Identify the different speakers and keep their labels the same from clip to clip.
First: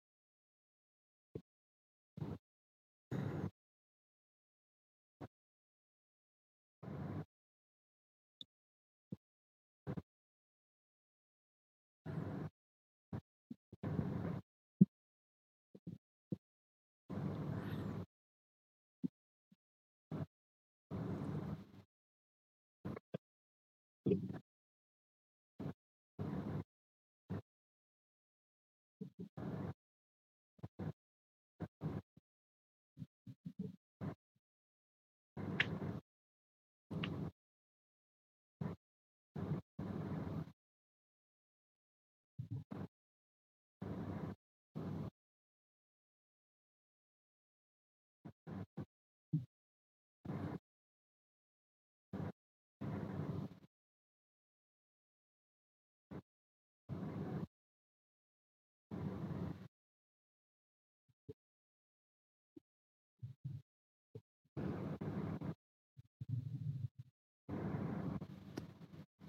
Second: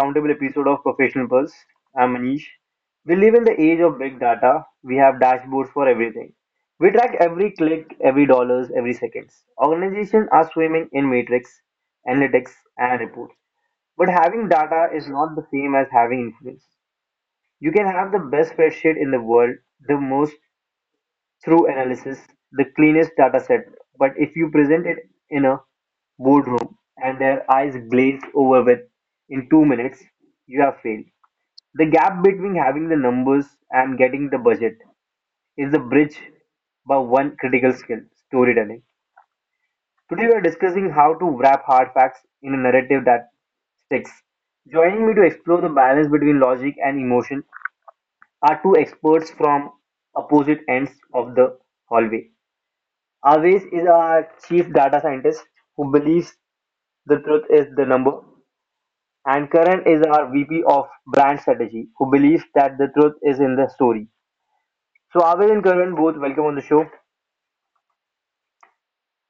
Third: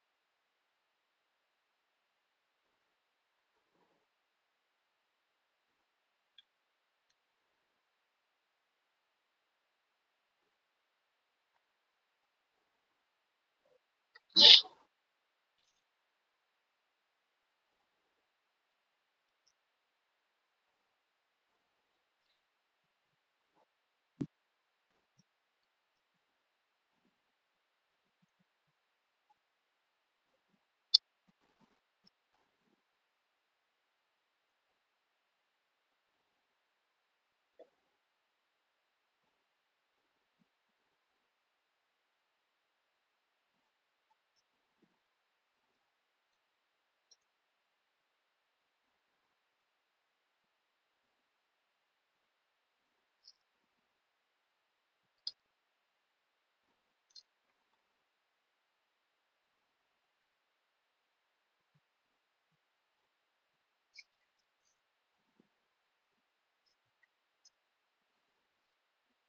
Speaker 1: roundtable episode of Professional Pulse. I'm Manish. We live in the age of big data. We have dashboards for everything. We track every click, every dollars, every seconds. Organizations are swimming in matrix, analytics, and reports. But having data is not the same as having influence. You can have the best spreadsheet in the world, the most through analysis, the cleanest data set, but if you present it in a boardroom and their eyes glazed over with in 2 minutes, you have failed. The gap between having the numbers and getting the budget is the bridge by one critical skill storytelling. Today, we are discussing how to wrap hard facts in a narrative that sticks. Joining me to explore the balance between logic and emotion are two experts from opposite ends of the hallway. Aves is our chief data scientist who believes the truth is the number, and Karan is our VP of brand strategy who believes that the truth is in the story. So Aves and Karan, both, welcome on the show.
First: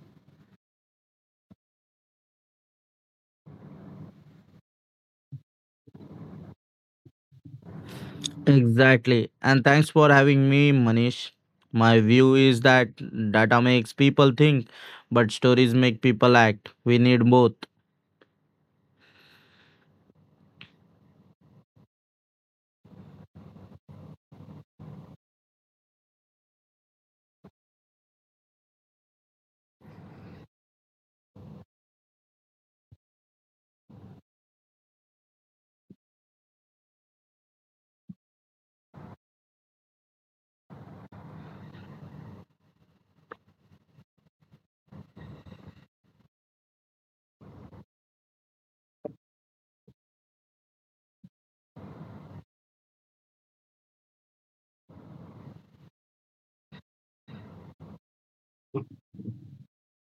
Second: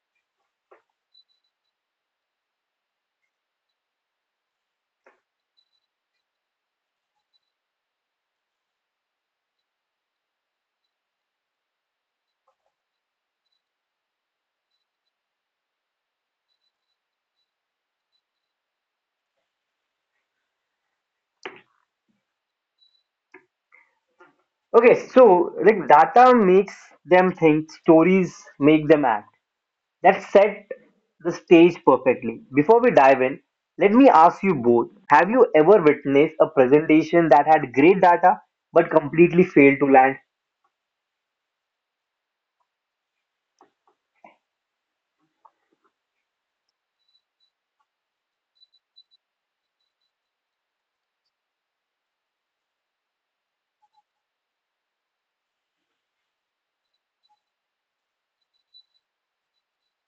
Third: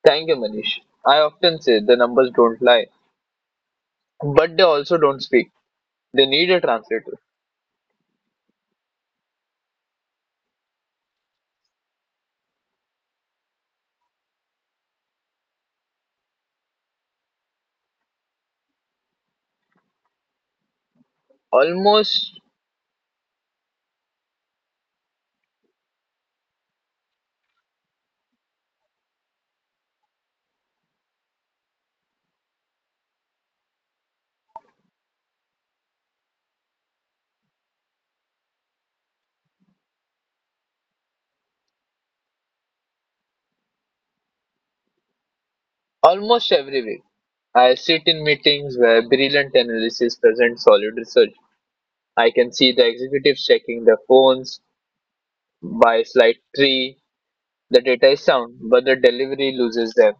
Speaker 2: Thank you, Manish. I often say the numbers don't lie, but they also don't speak. They need a translator.
Speaker 3: Exactly. And thanks for having me, Manish. My view is that data makes people think, but stories make people act. We need both.
Speaker 2: Almost,
Speaker 1: Okay, so like data makes them think, stories make them act. That set the stage perfectly. Before we dive in, let me ask you both: have you ever witnessed a presentation that had great data but completely failed to land?
Speaker 2: almost every week, I sit in meetings where brilliant analysis present solid research. I can see the executives checking their phones by slide three. The data is sound, but the delivery loses them.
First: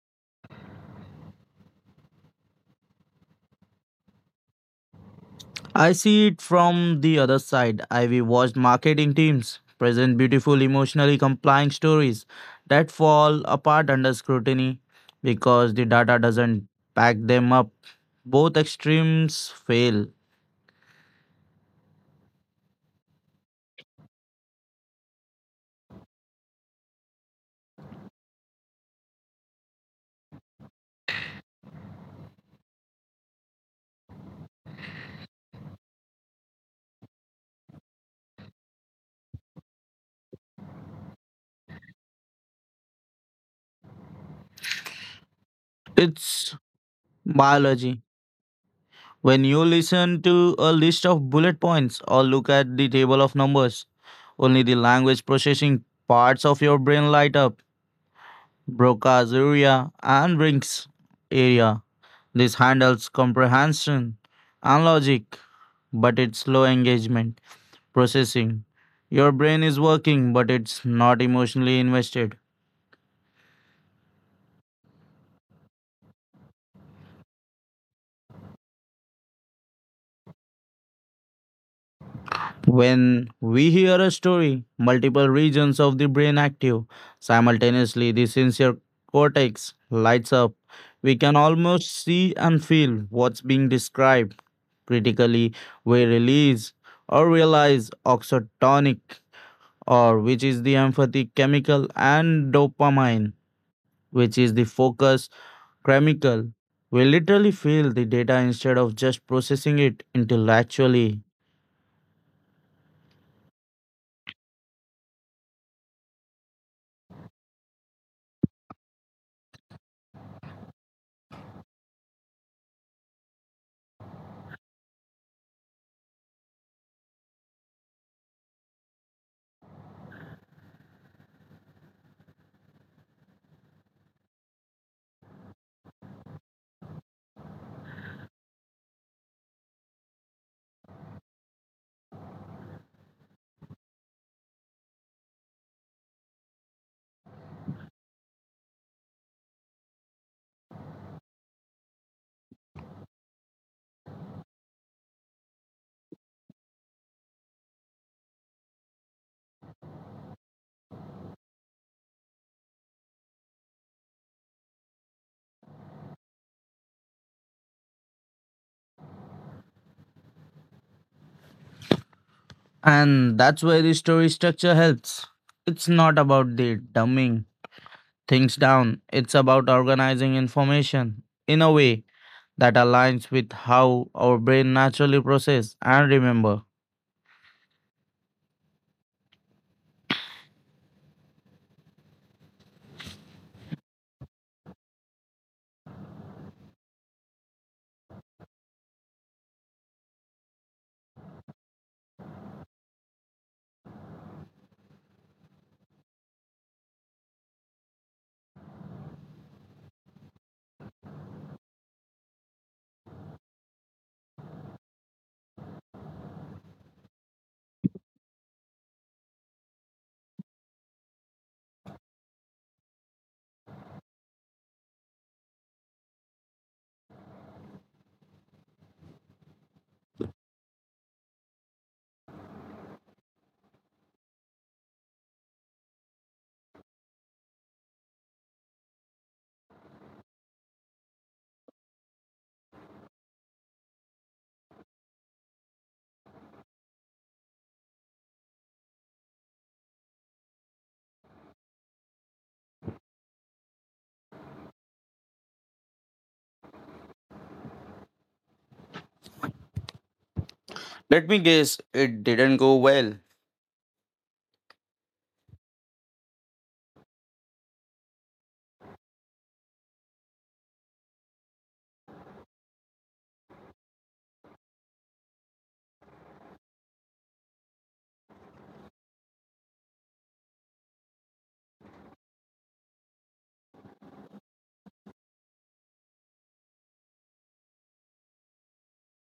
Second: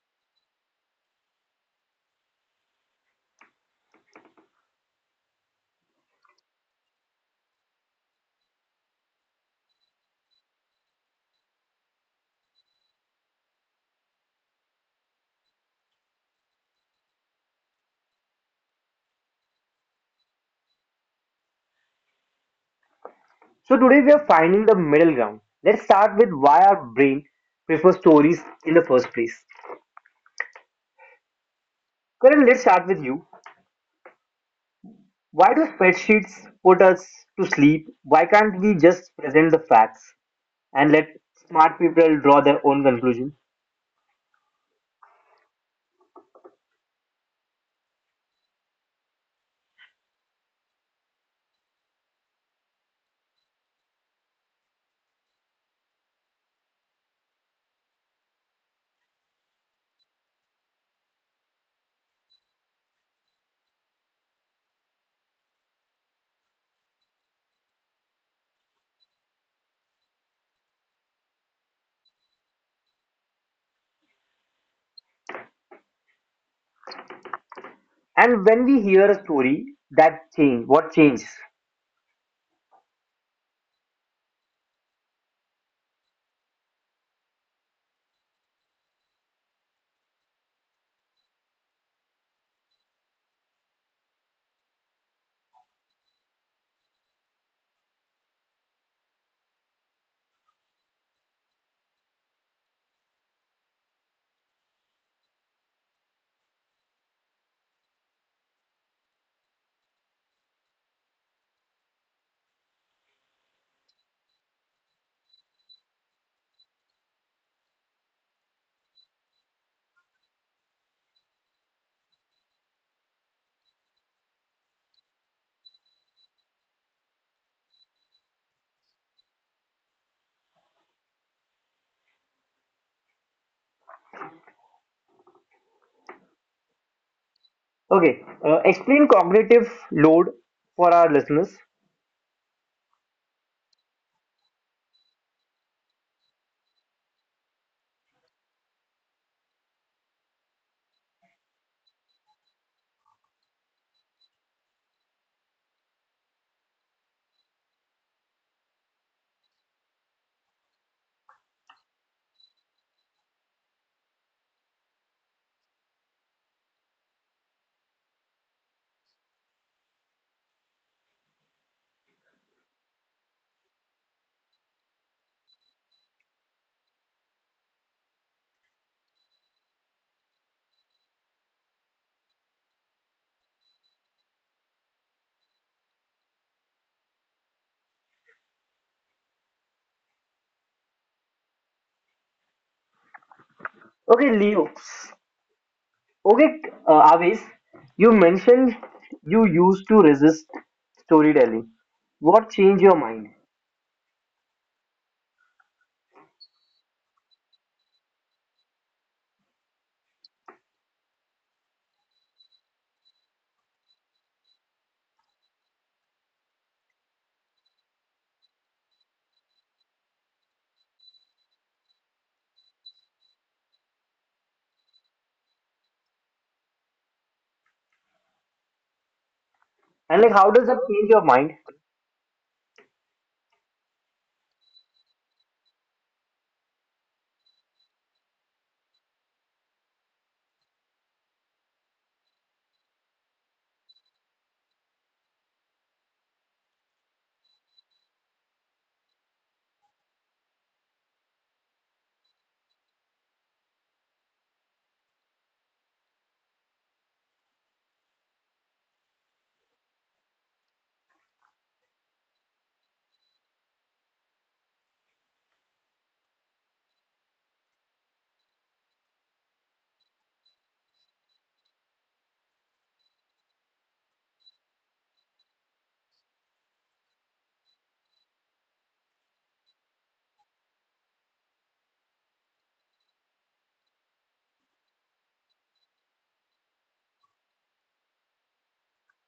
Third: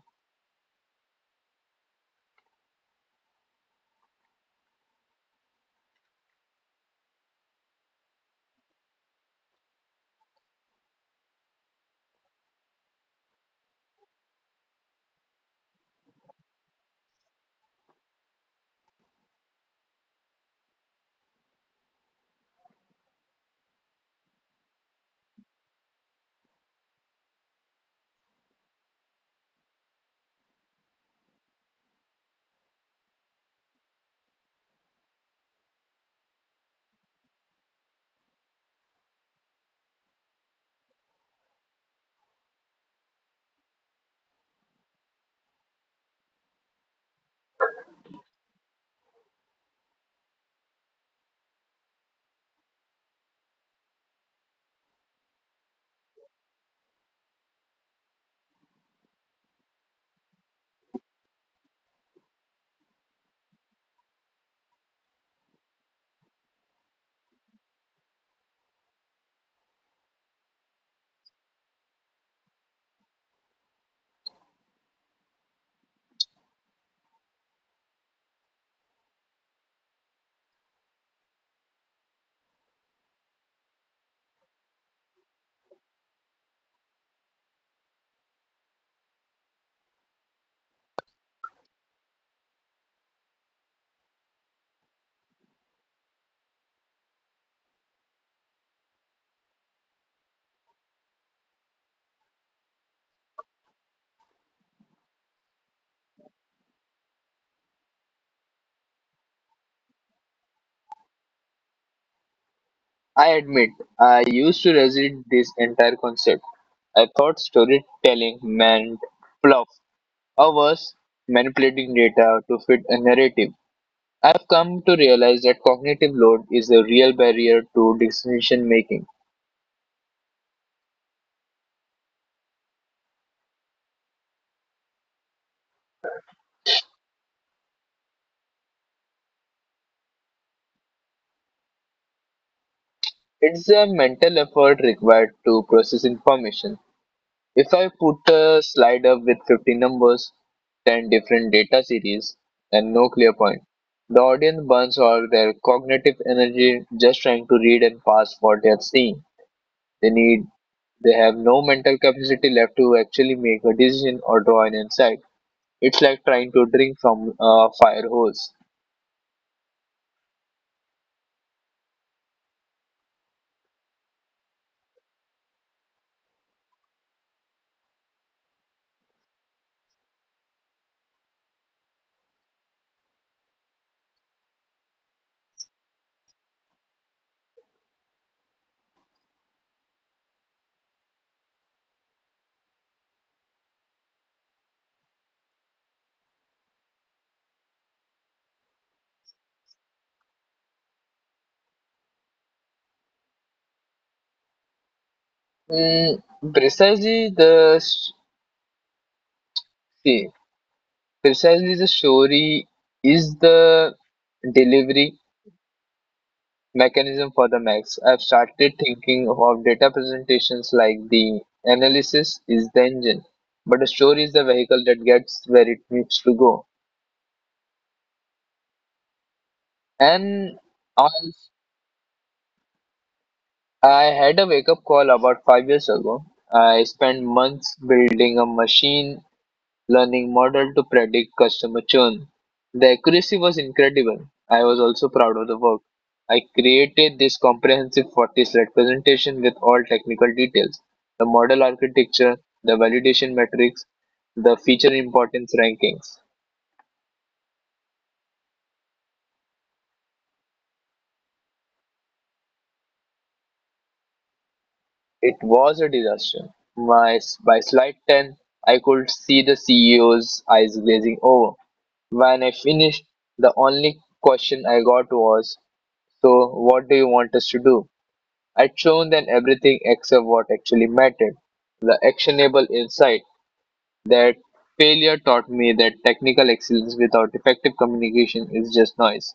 Speaker 3: I see it from the other side. I've watched marketing teams present beautiful, emotionally compelling stories that fall apart under scrutiny because the data doesn't back them up. Both extremes fail.
Speaker 1: So today we are finding the middle ground. Let's start with why our brain prefers stories in the first place. Karan, let's start with you. Why do spreadsheets put us to sleep? Why can't we just present the facts and let smart people draw their own conclusion?
Speaker 3: It's biology. When you listen to a list of bullet points or look at the table of numbers, only the language processing parts of your brain light up. Broca's area and Brink's area. This handles comprehension and logic, but it's slow engagement processing. Your brain is working, but it's not emotionally invested.
Speaker 1: And when we hear a story, that change, what changes?
Speaker 3: When we hear a story, multiple regions of the brain active simultaneously. The sensory cortex lights up. We can almost see and feel what's being described. Critically, we release or realize oxytonic, or which is the empathy chemical, and dopamine, which is the focus chemical. We literally feel the data instead of just processing it intellectually.
Speaker 2: I admit, I used to resist this entire concept. I thought storytelling meant fluff, or worse, manipulating data to fit a narrative. I've come to realize that cognitive load is a real barrier to decision making.
Speaker 1: Okay, explain cognitive load for our listeners.
Speaker 2: It's the mental effort required to process information. If I put a slide up with 50 numbers, 10 different data series, and no clear point, the audience burns all their cognitive energy just trying to read and pass what they are seeing. They need they have no mental capacity left to actually make a decision or draw an insight. It's like trying to drink from a fire hose.
Speaker 3: And that's where the story structure helps. It's not about the dumbing things down, it's about organizing information in a way that aligns with how our brain naturally process and remember.
Speaker 1: Okay, Leo, Okay, Avis, you mentioned you used to resist storytelling. What changed your mind?
Speaker 2: Mm, precisely the s- see, Precisely, the story is the delivery mechanism for the max. I've started thinking of data presentations like the analysis is the engine, but the story is the vehicle that gets where it needs to go.
Speaker 1: And like,
Speaker 2: And
Speaker 1: how does that
Speaker 2: I,
Speaker 1: change your mind?
Speaker 2: I had a wake up call about 5 years ago. I spent months building a machine learning model to predict customer churn. The accuracy was incredible. I was also proud of the work. I created this comprehensive 40 slide presentation with all technical details, the model architecture, the validation metrics, the feature importance rankings.
Speaker 3: Let me guess, it didn't go well.
Speaker 2: It was a disaster. By slide 10, I could see the CEO's eyes glazing over. When I finished, the only question I got was, "So, what do you want us to do?" I'd shown them everything except what actually mattered, the actionable insight. That failure taught me that technical excellence without effective communication is just noise.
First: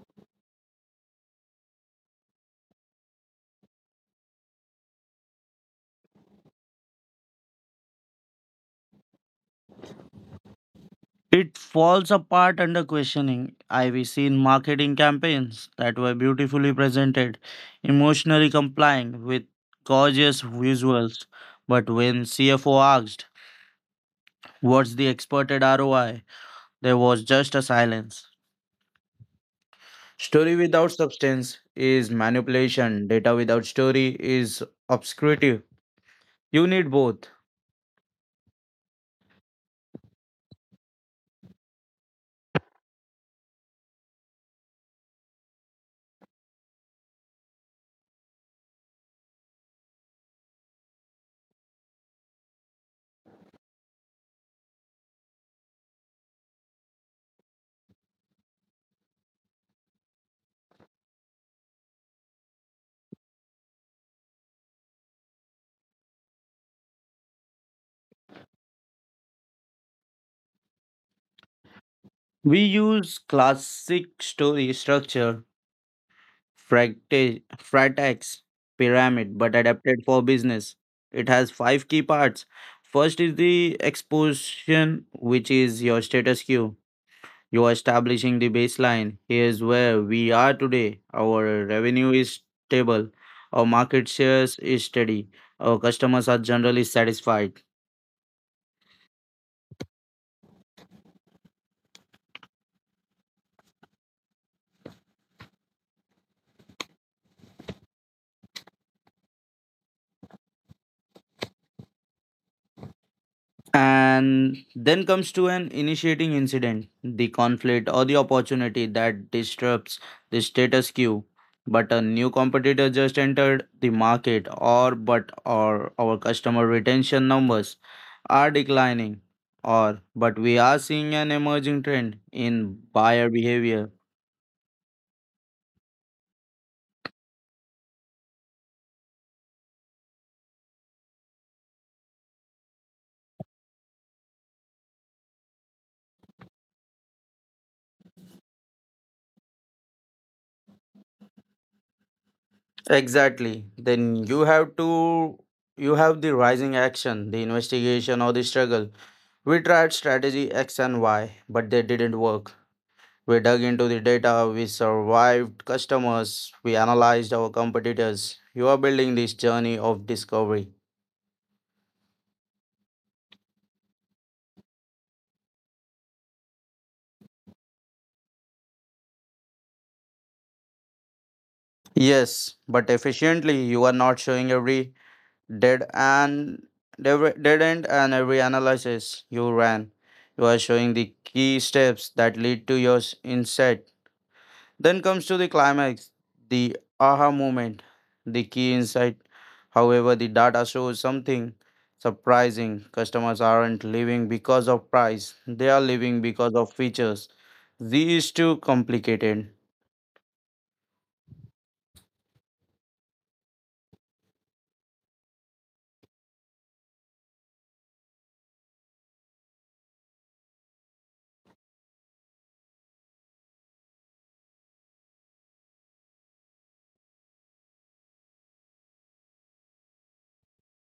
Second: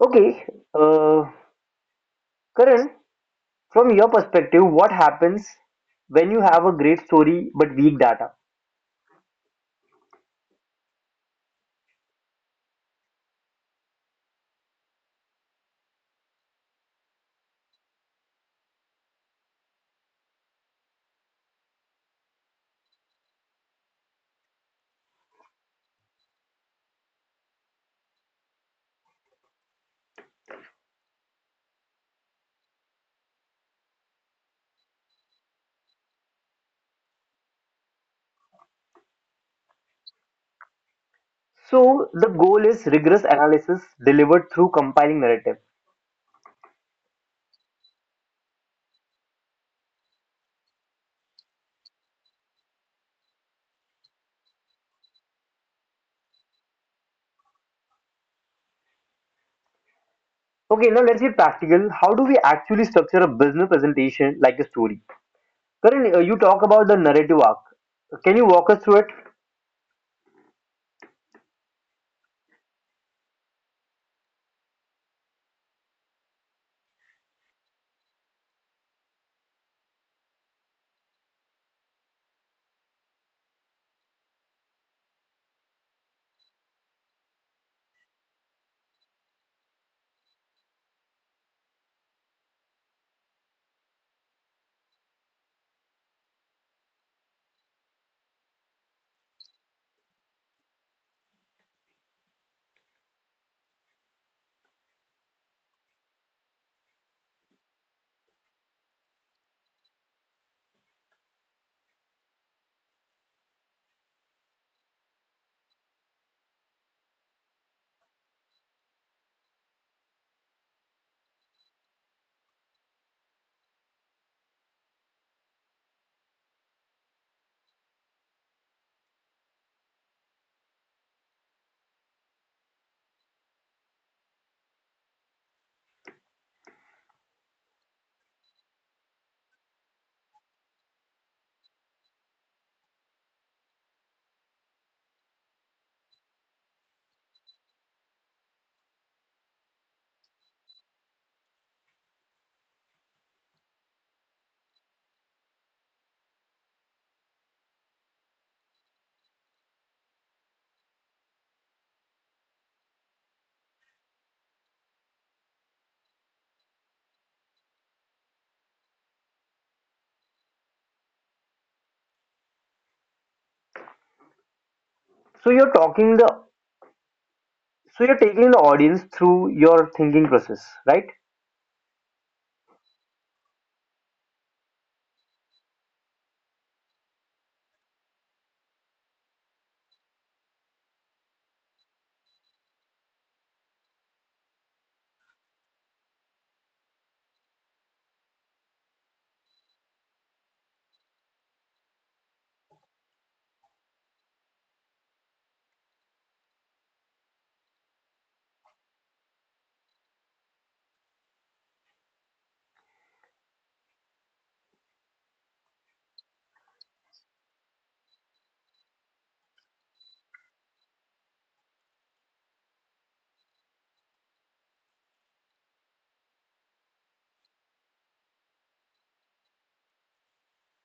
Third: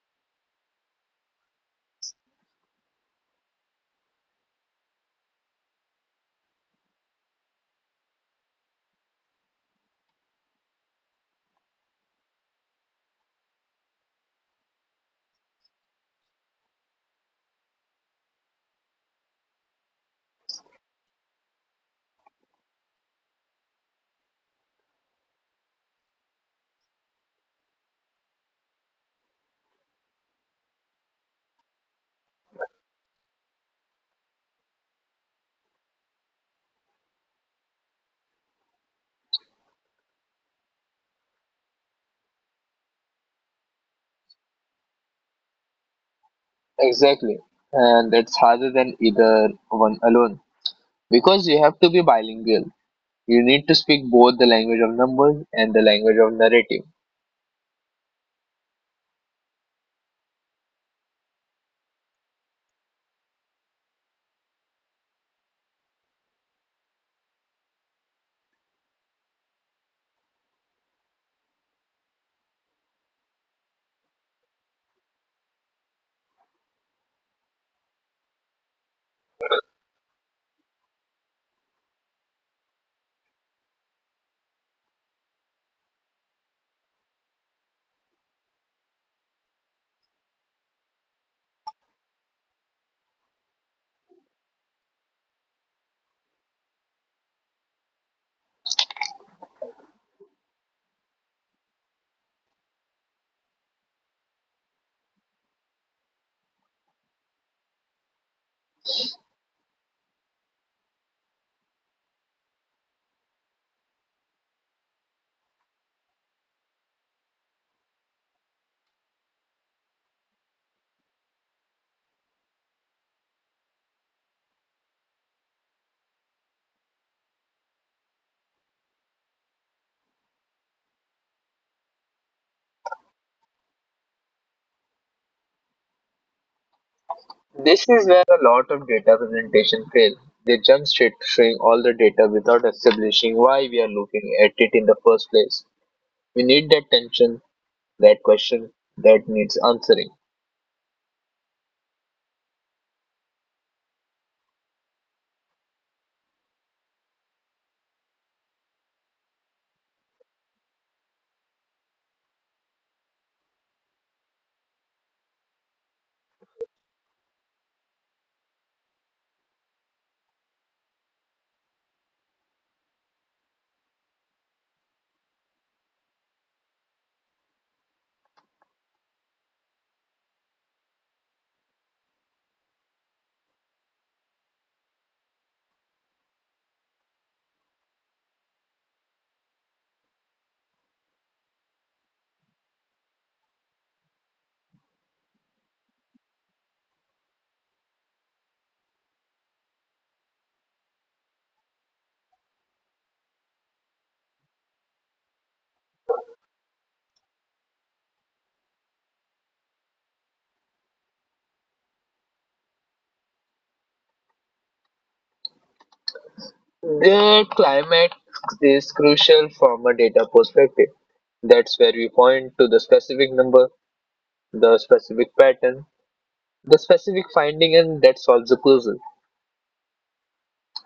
Speaker 1: Okay, uh, Karan, from your perspective, what happens when you have a great story but weak data?
Speaker 3: It falls apart under questioning. I've seen marketing campaigns that were beautifully presented, emotionally complying with gorgeous visuals. But when CFO asked, "What's the expected ROI?" There was just a silence. Story without substance is manipulation, data without story is obscurity. You need both.
Speaker 1: So the goal is rigorous analysis delivered through compiling narrative.
Speaker 2: Exactly. And that's harder than either one alone. Because you have to be bilingual. You need to speak both the language of numbers and the language of narrative.
Speaker 1: Okay, now let's get practical. How do we actually structure a business presentation like a story? Karan, you talk about the narrative arc. Can you walk us through it?
Speaker 3: We use classic story structure, Fratax pyramid, but adapted for business. It has five key parts. First is the exposition, which is your status quo. You are establishing the baseline. Here's where we are today. Our revenue is stable. Our market shares is steady. Our customers are generally satisfied. And then comes to an initiating incident, the conflict or the opportunity that disrupts the status quo. But a new competitor just entered the market, or but or our customer retention numbers are declining, or but we are seeing an emerging trend in buyer behavior.
Speaker 2: This is where a lot of data presentation fail. They jump straight to showing all the data without establishing why we are looking at it in the first place. We need that tension, that question that needs answering.
Speaker 3: Exactly. Then you have the rising action, the investigation or the struggle. We tried strategy X and Y, but they didn't work. We dug into the data, we survived customers, we analyzed our competitors. You are building this journey of discovery.
Speaker 1: So you're talking the, so you're taking the audience through your thinking process, right?
Speaker 3: Yes, but efficiently, you are not showing every dead and dead end and every analysis you ran. You are showing the key steps that lead to your insight. Then comes to the climax, the aha moment, the key insight. However, the data shows something surprising. Customers aren't living because of price, they are living because of features. Z is too complicated.
Speaker 2: The climate is crucial from a data perspective. That's where we point to the specific number, the specific pattern, the specific finding, and that solves the puzzle.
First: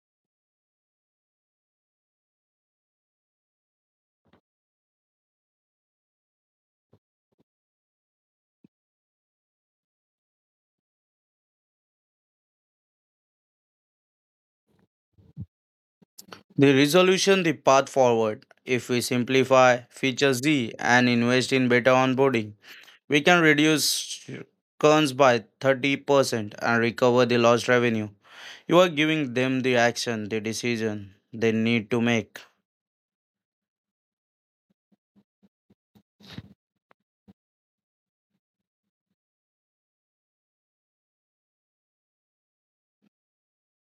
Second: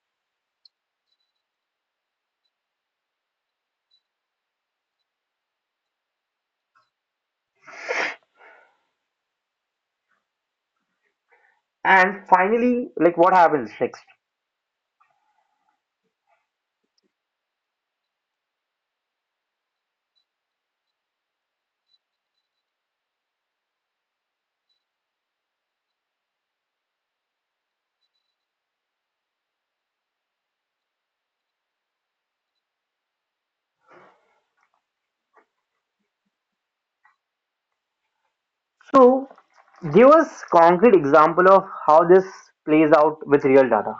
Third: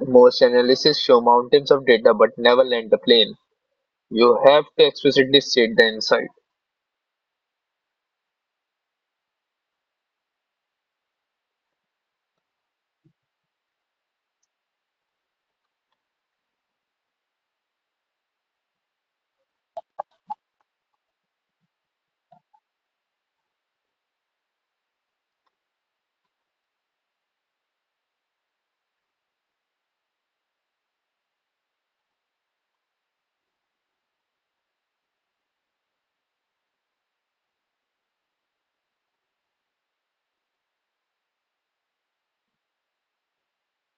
Speaker 2: Most analysis show mountains of data but never land the plane. You have to explicitly state the insight.
Speaker 1: And finally, like, what happens next?
Speaker 3: The resolution, the path forward. If we simplify feature Z and invest in better onboarding, we can reduce cons by 30% and recover the lost revenue. You are giving them the action, the decision they need to make.
Speaker 1: So give us concrete example of how this plays out with real data.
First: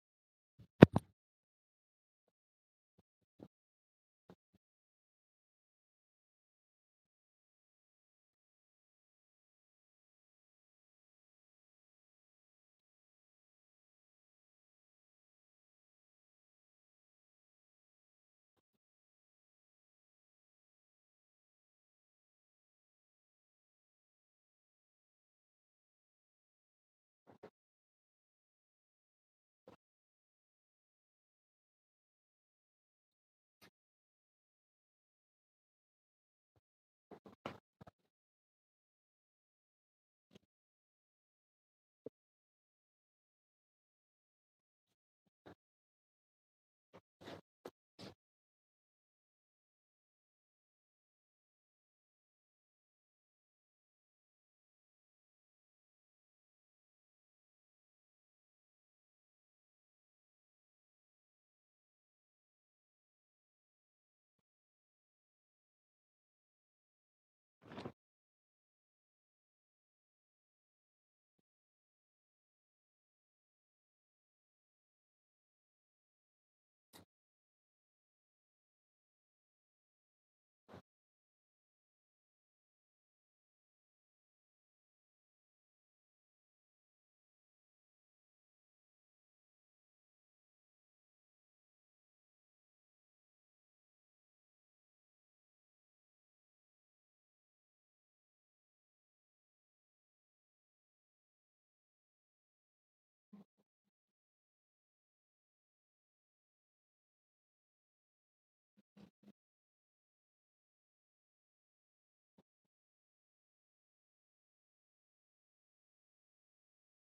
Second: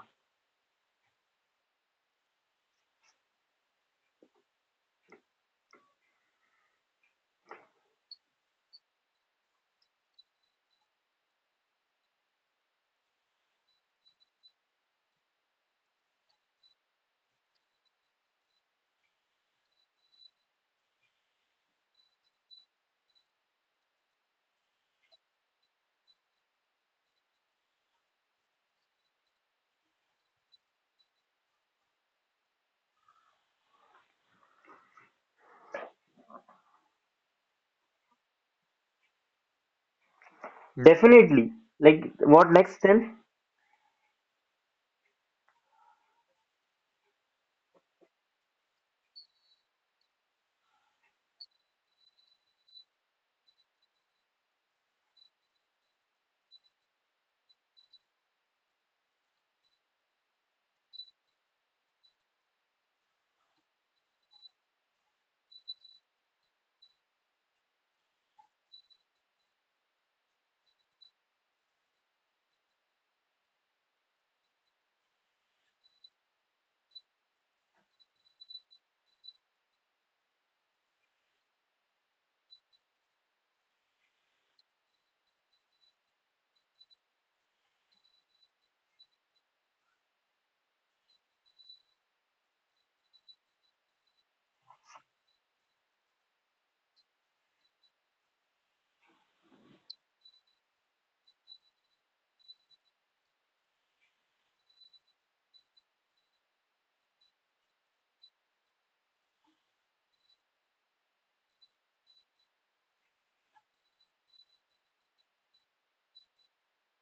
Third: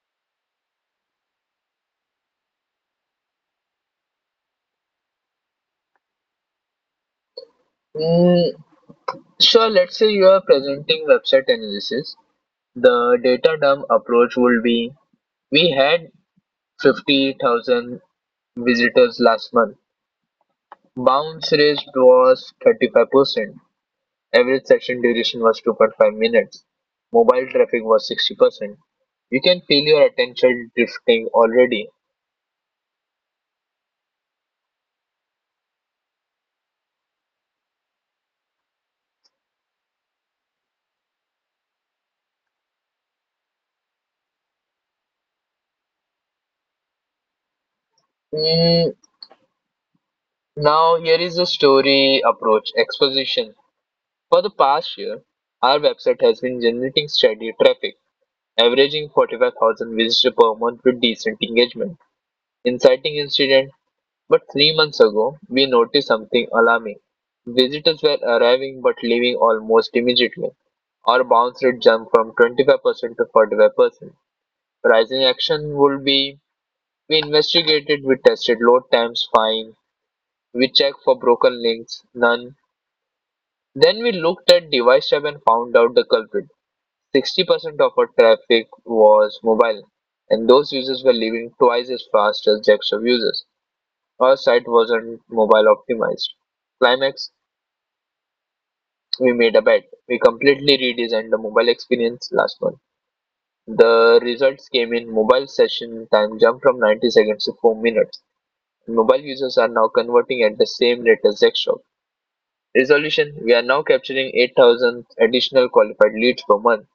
Speaker 2: Mm, sure, let's say you are presenting website analysis. The data dump approach would be, we had 50,000 visitors last month. Bounce rate was 35%, average session duration was 2.5 minutes, mobile traffic was 60%. You can feel your attention drifting already.
Speaker 1: Definitely. Like, what next then?
Speaker 2: Mm, Now, here is the story approach exposition. For the past year, our website has been generating steady traffic, averaging 45,000 visitors per month with decent engagement. Inciting incident: but 3 months ago, we noticed something alarming. Visitors were arriving but leaving almost immediately. Our bounce rate jumped from 25% to 45%. Rising action would be, we investigated, we tested load times, fine, we checked for broken links, none. Then we looked at device tab and found out the culprit. 60% of our traffic was mobile, and those users were leaving twice as fast as desktop users. Our site wasn't mobile optimized. Climax, we made a bet. We completely redesigned the mobile experience last month. The results came in: mobile session time jumped from 90 seconds to 4 minutes. Mobile users are now converting at the same rate as desktop. Resolution, we are now capturing 8,000 additional qualified leads per month.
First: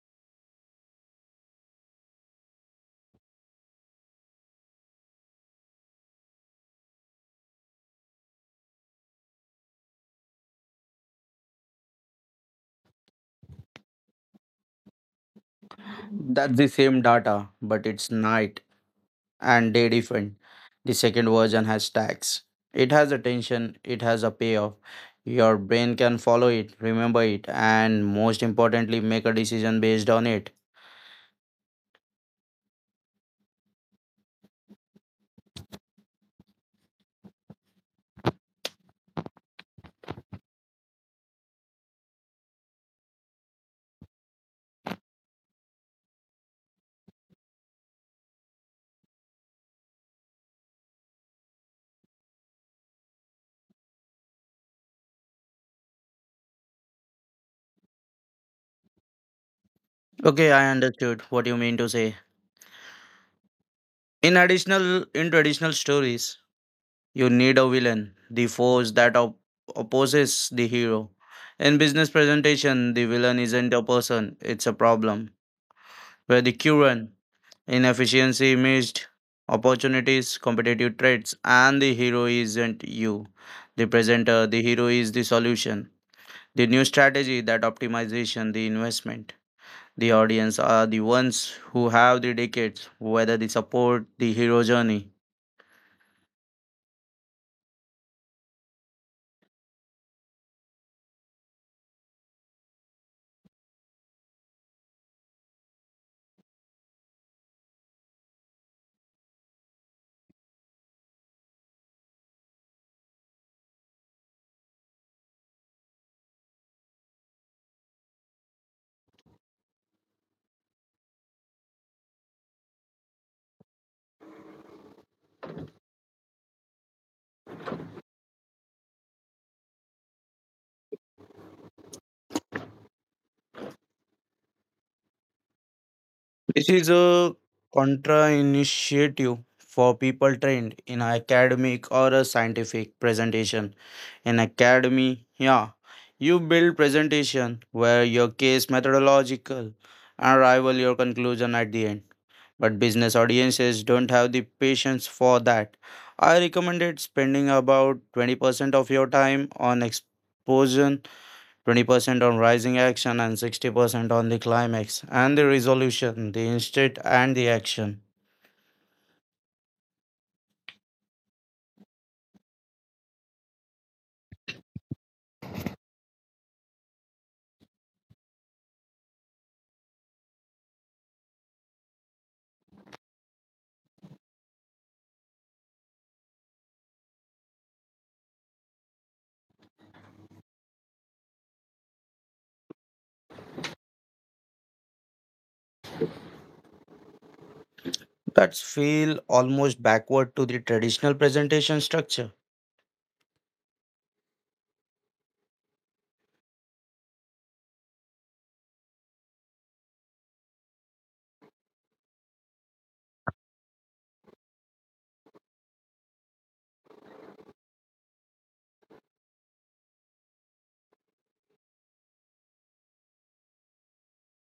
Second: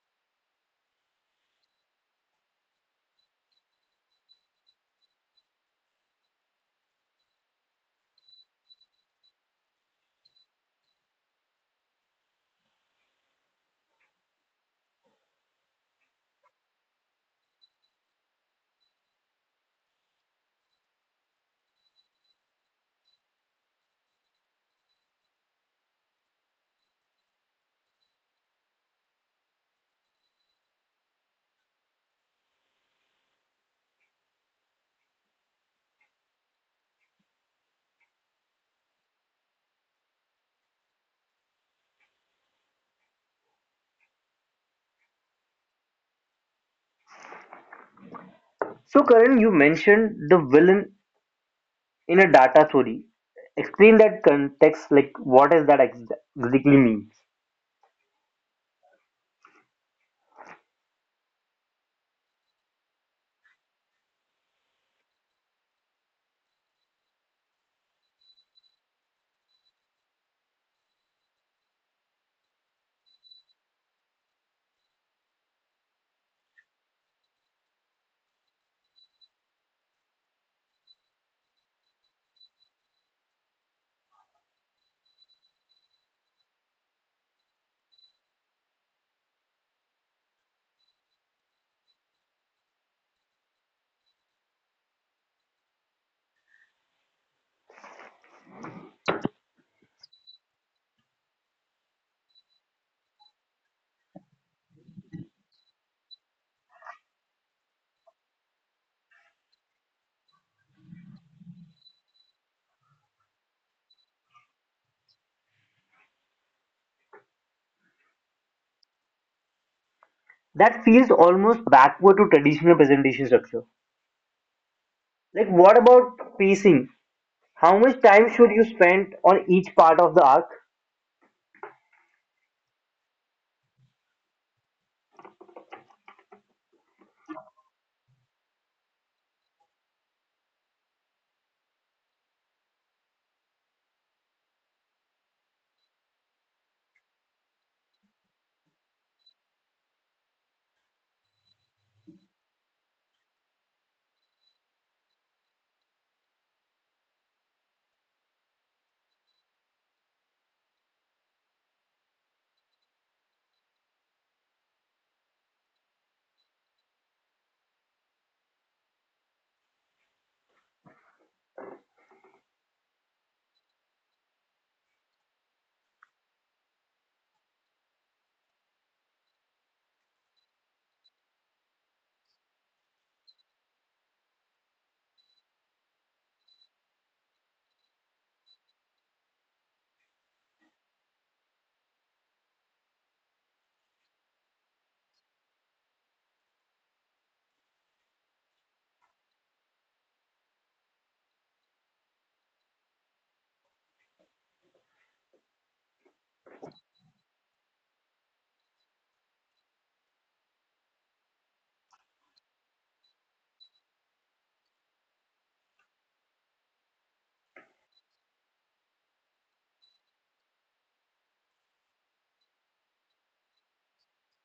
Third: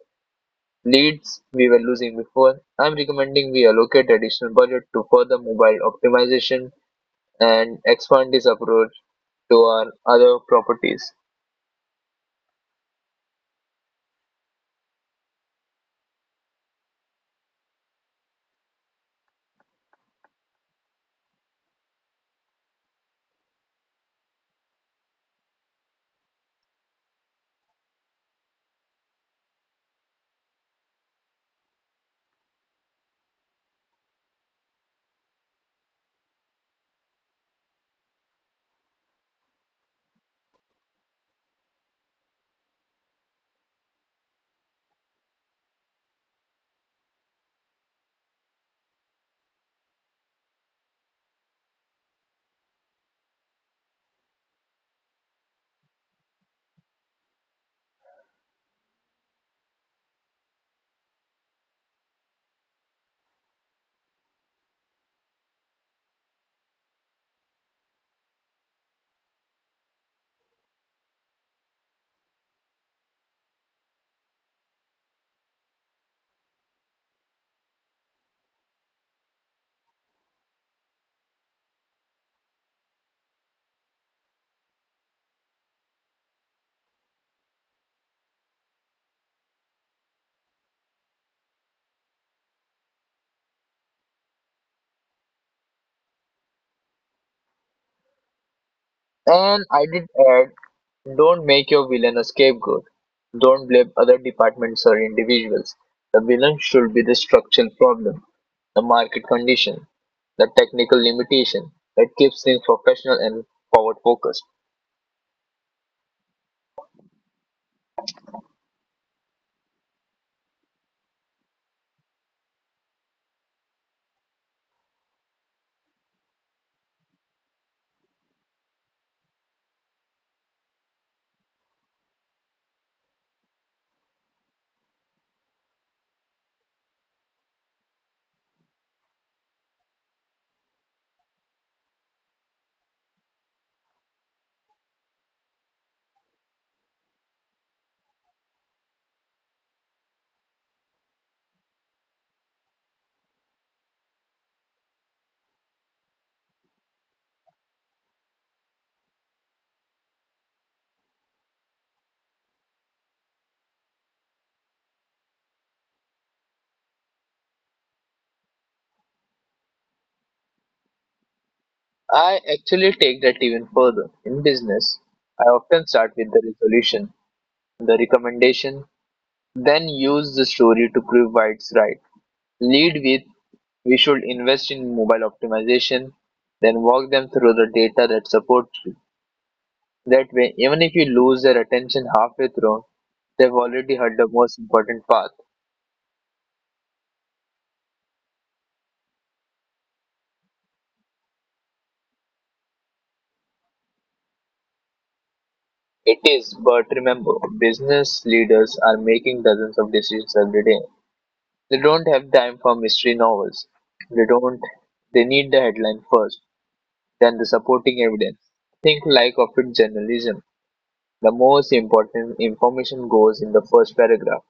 Speaker 2: Leads we were losing before. I'm recommending we allocate additional budget to further mobile optimization and expand this approach to our other properties.
Speaker 3: That's the same data, but it's night and day different. The second version has tags. It has attention, it has a payoff. Your brain can follow it, remember it, and most importantly, make a decision based on it.
Speaker 1: So Karan, you mentioned the villain in a data story. Explain that context, like what does that exactly mean?
Speaker 3: Okay, I understood what you mean to say. In additional in traditional stories, you need a villain, the force that opposes the hero. In business presentation, the villain isn't a person, it's a problem. Where the current inefficiency, missed opportunities, competitive traits, and the hero isn't you, the presenter, the hero is the solution. The new strategy, that optimization, the investment. The audience are the ones who have the decades, whether they support the hero journey.
Speaker 2: And I did add, don't make your villain a scapegoat. Don't blame other departments or individuals. The villain should be the structural problem, the market condition, the technical limitation. That keeps things professional and forward focused.
Speaker 1: That feels almost backward to traditional presentation structure. Like, what about pacing? How much time should you spend on each part of the arc?
Speaker 3: This is a contra initiative for people trained in academic or a scientific presentation. In academy, yeah, you build presentation where your case methodological and rival your conclusion at the end. But business audiences don't have the patience for that. I recommended spending about 20% of your time on exposition. 20% on rising action and 60% on the climax and the resolution, the instant and the action.
Speaker 2: I actually take that even further. In business, I often start with the resolution, the recommendation, then use the story to prove why it's right. Lead with, we should invest in mobile optimization, then walk them through the data that supports you. That way, even if you lose their attention halfway through, they've already heard the most important part.
Speaker 3: That feel almost backward to the traditional presentation structure.
Speaker 2: It is, but remember, business leaders are making dozens of decisions every day. They don't have time for mystery novels. They don't. They need the headline first, then the supporting evidence. Think like of it journalism. The most important information goes in the first paragraph.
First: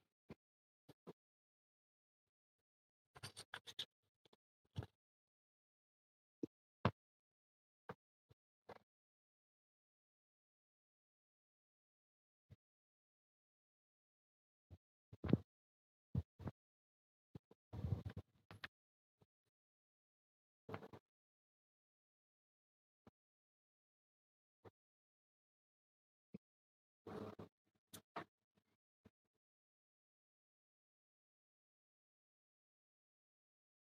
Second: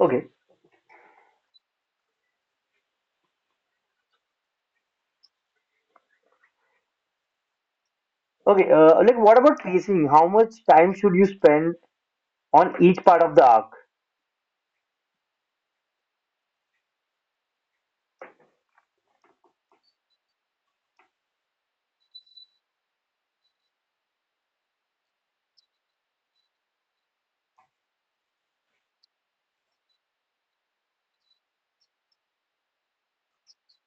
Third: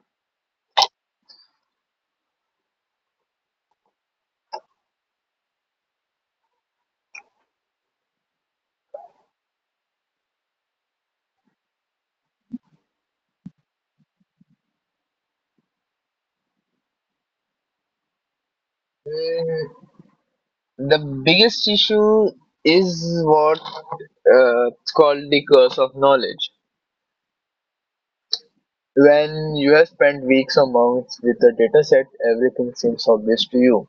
Speaker 1: Okay, okay. Like, what about tracing? How much time should you spend on each part of the arc?
Speaker 2: Hmm, the biggest issue is what it's called the curse of knowledge. When you have spent weeks or months with a data set, everything seems obvious to you.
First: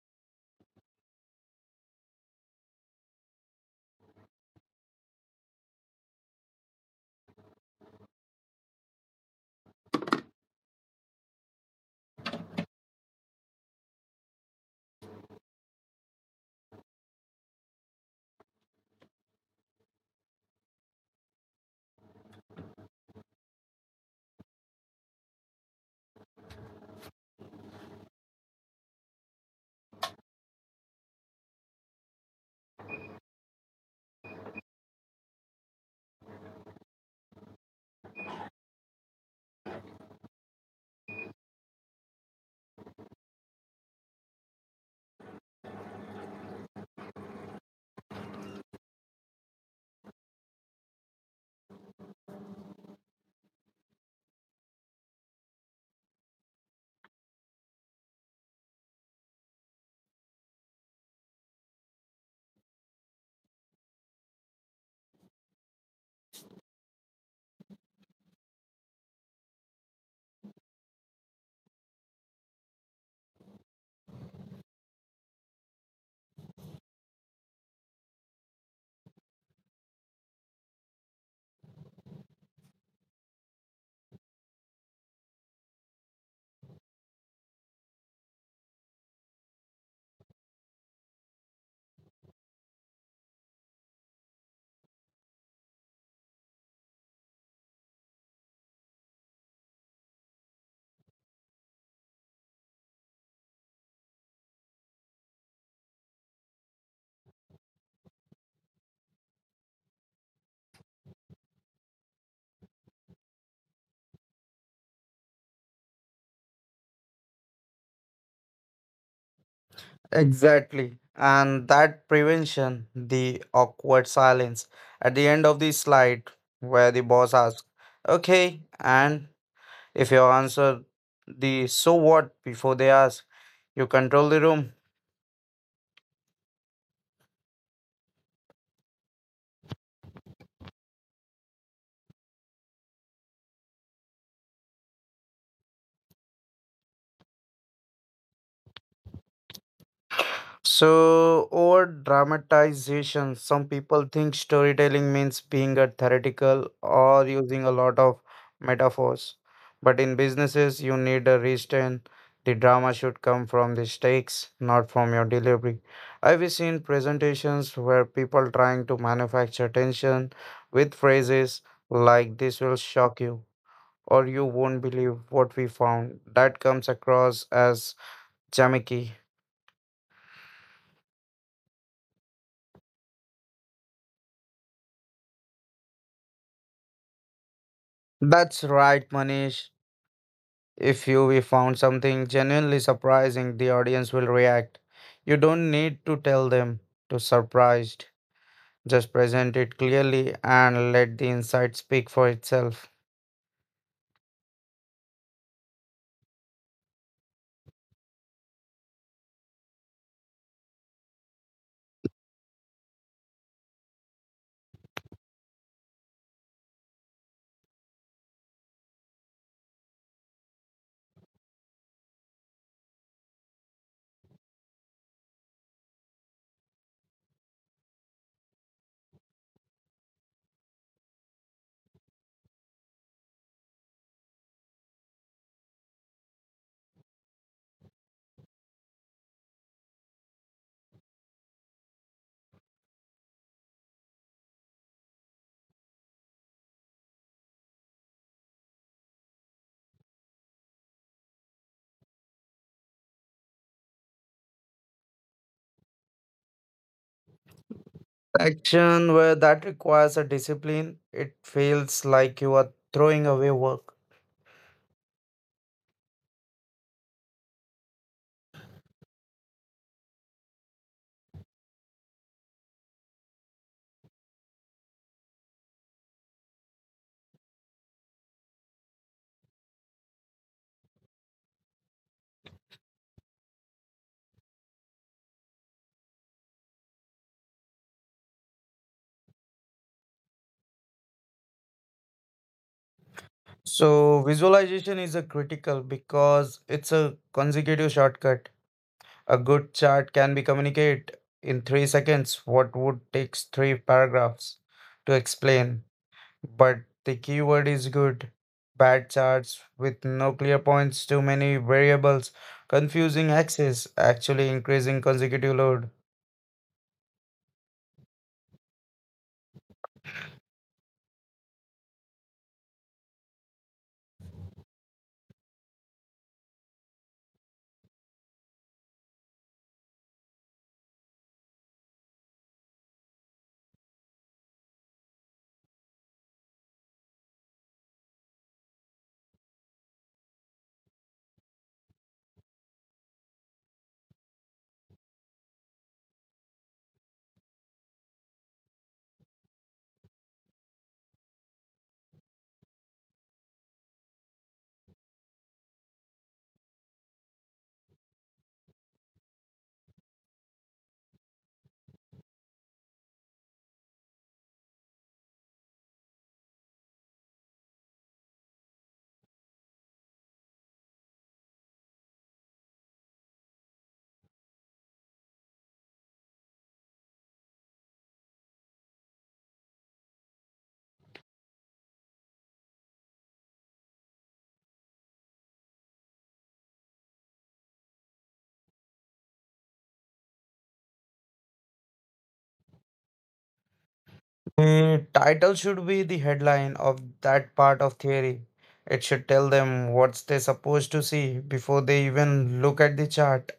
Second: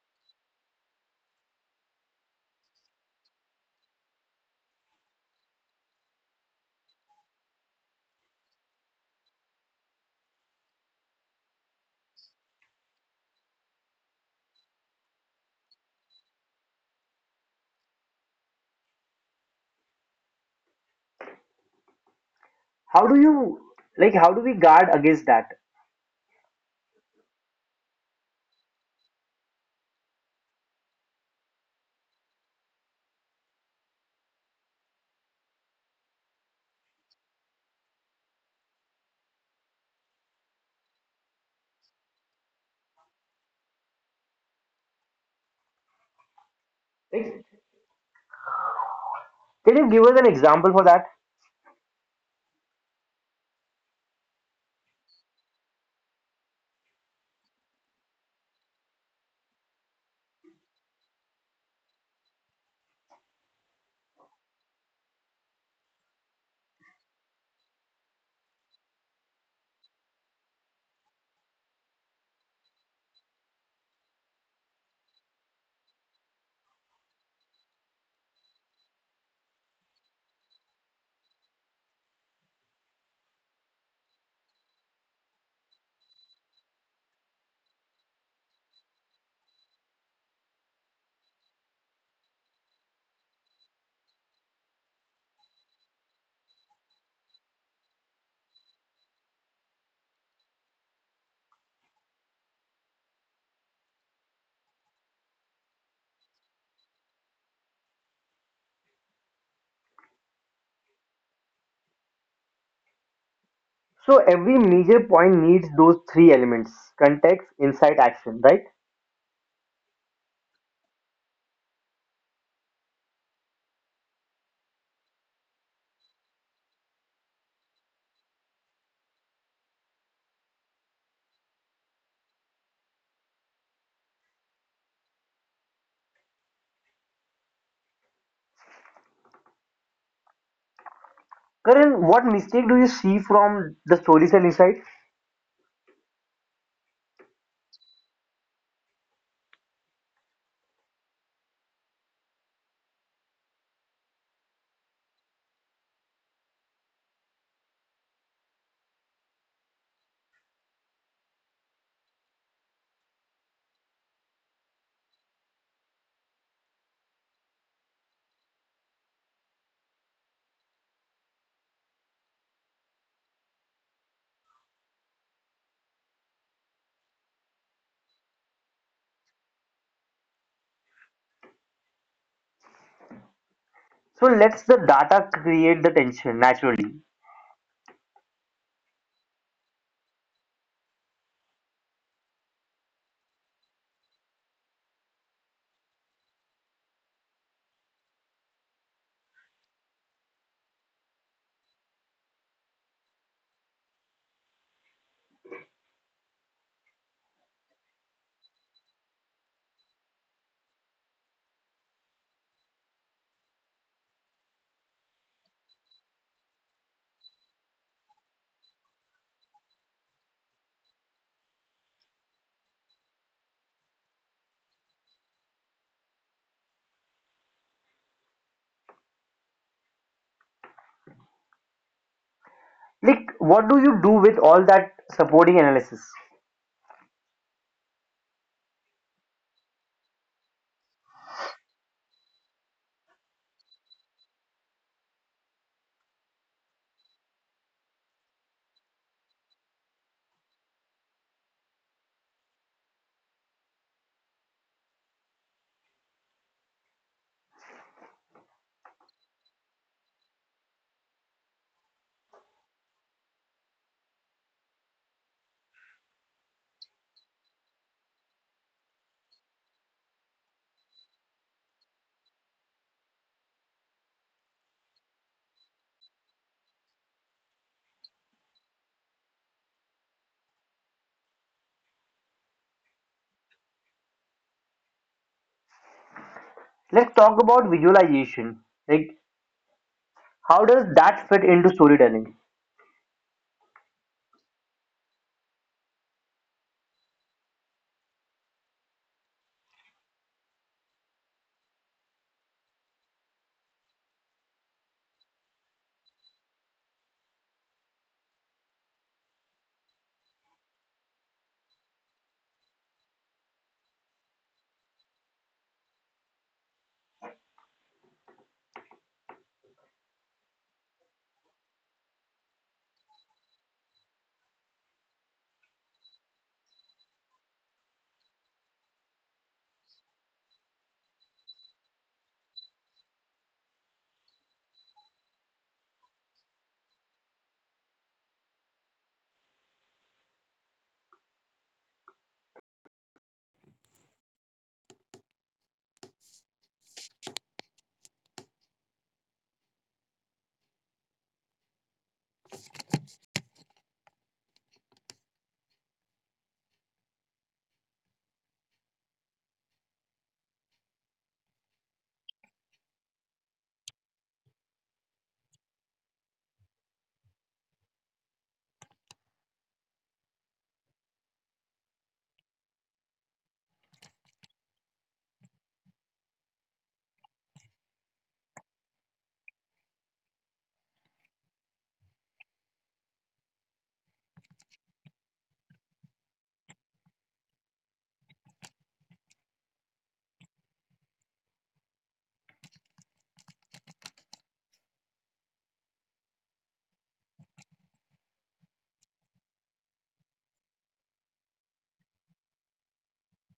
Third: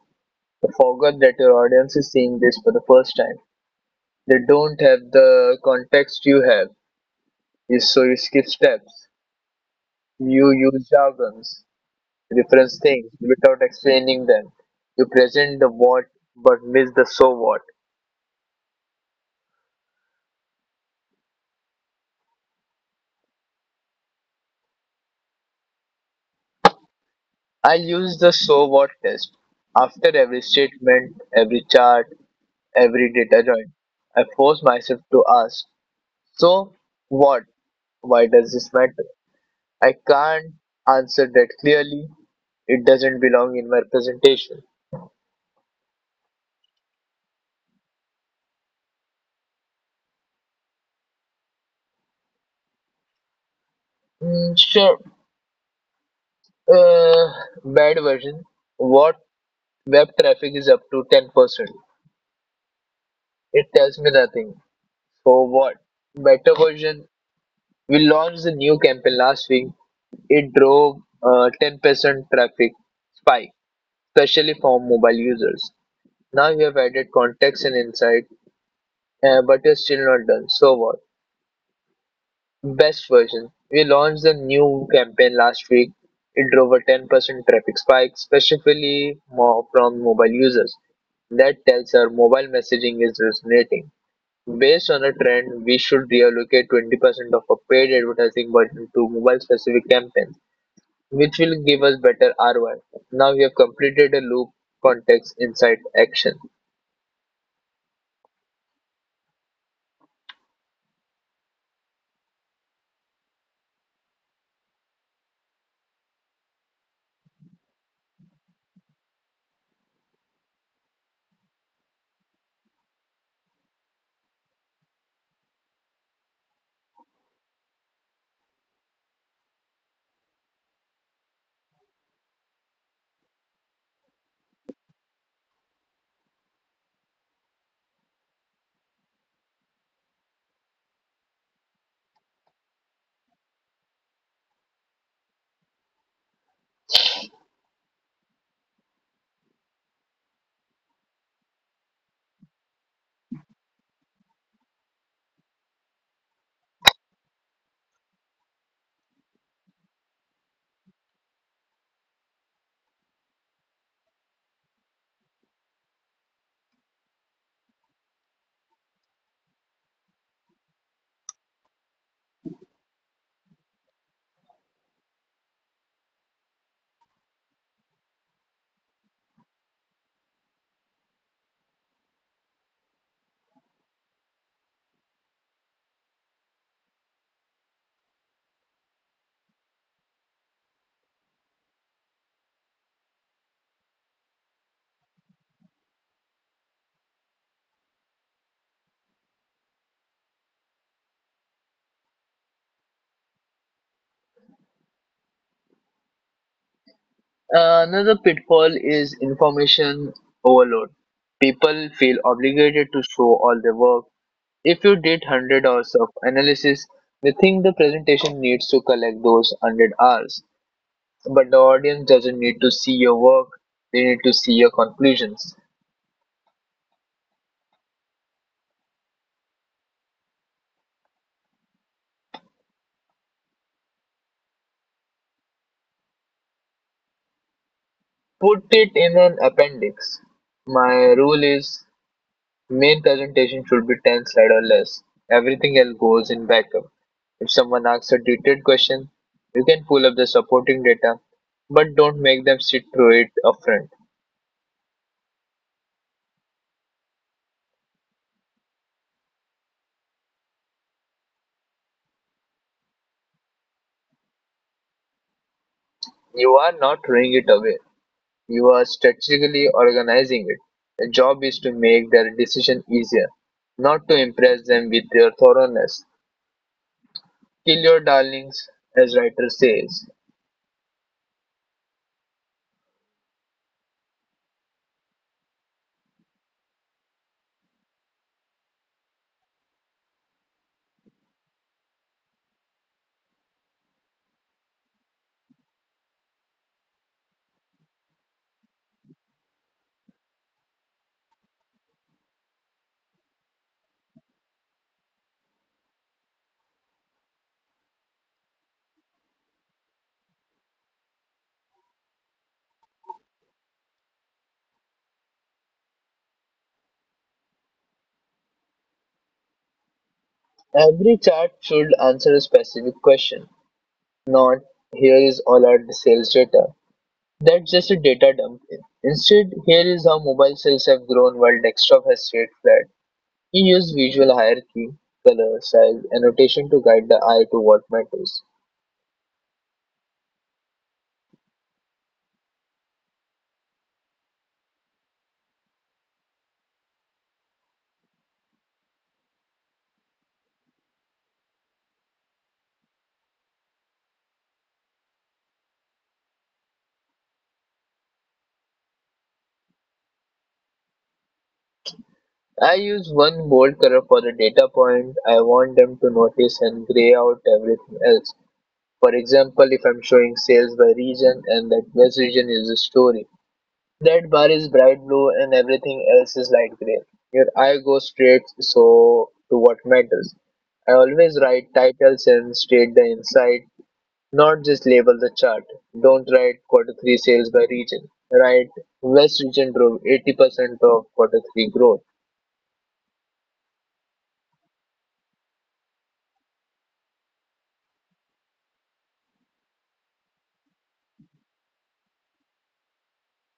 Speaker 2: You forgot that your audience is seeing this for the first time. They don't have the context you have. So you skip steps. You use jargons, reference things without explaining them. You present the what but miss the so what.
Speaker 1: How do you like? How do we guard against that?
Speaker 2: I use the so what test. After every statement, every chart, every data joint, I force myself to ask, so what? Why does this matter? I can't answer that clearly. It doesn't belong in my presentation.
Speaker 1: Like, can you give us an example for that?
Speaker 2: Sure. Uh, Bad version. What, web traffic is up to 10%. It tells me nothing. So what? Better version. We launched a new campaign last week. It drove a 10% traffic spike, especially for mobile users. Now you have added context and insight, but you're still not done. So what? Best version. We launched a new campaign last week. It drove a 10% traffic spike, especially more from mobile users. That tells our mobile messaging is resonating. Based on a trend, we should reallocate 20% of our paid advertising budget to mobile specific campaigns, which will give us better ROI. Now we have completed a loop: context, insight, action.
Speaker 1: So every major point needs those three elements: context, insight, action. Right?
Speaker 3: Exactly. And that prevention, the awkward silence at the end of the slide where the boss asks, okay, and if you answer the so what before they ask, you control the room.
Speaker 1: Karan, what mistake do you see from the story cell insight?
Speaker 3: So, over dramatization, some people think storytelling means being a theoretical or using a lot of metaphors. But in businesses, you need a restraint. The drama should come from the stakes, not from your delivery. I've seen presentations where people trying to manufacture tension with phrases like "This will shock you" or "You won't believe what we found." That comes across as gimmicky.
Speaker 1: So let's the data create the tension naturally.
Speaker 3: That's right, Manish. If you we found something genuinely surprising, the audience will react. You don't need to tell them to surprised. Just present it clearly and let the insight speak for itself.
Speaker 2: Another pitfall is information overload. People feel obligated to show all their work. If you did 100 hours of analysis, they think the presentation needs to collect those 100 hours. But the audience doesn't need to see your work, they need to see your conclusions.
Speaker 1: Like, what do you do with all that supporting analysis?
Speaker 2: Put it in an appendix. My rule is, main presentation should be 10 slides or less. Everything else goes in backup. If someone asks a detailed question, you can pull up the supporting data, but don't make them sit through it upfront.
Speaker 3: Action where that requires a discipline, it feels like you are throwing away work.
Speaker 2: You are not throwing it away. You are strategically organizing it. The job is to make their decision easier, not to impress them with your thoroughness. Kill your darlings, as writer says.
Speaker 1: Let's talk about visualization. Like, how does that fit into storytelling?
Speaker 3: So visualization is a critical because it's a consecutive shortcut. A good chart can be communicate in 3 seconds what would takes three paragraphs to explain. But the keyword is good. Bad charts with no clear points, too many variables, confusing axes, actually increasing consecutive load.
Speaker 2: Every chart should answer a specific question, not here is all our sales data. That's just a data dump. Instead, here is how mobile cells have grown while desktop has stayed flat. He used visual hierarchy, color, size, and rotation to guide the eye to what matters. I use one bold color for the data point I want them to notice and gray out everything else. For example, if I'm showing sales by region and that best region is a story, that bar is bright blue and everything else is light gray. Your eye goes straight so to what matters. I always write titles and state the insight, not just label the chart. Don't write quarter three sales by region. Write, West region drove 80% of quarter three growth.
Speaker 3: The title should be the headline of that part of theory. It should tell them what they're supposed to see before they even look at the chart.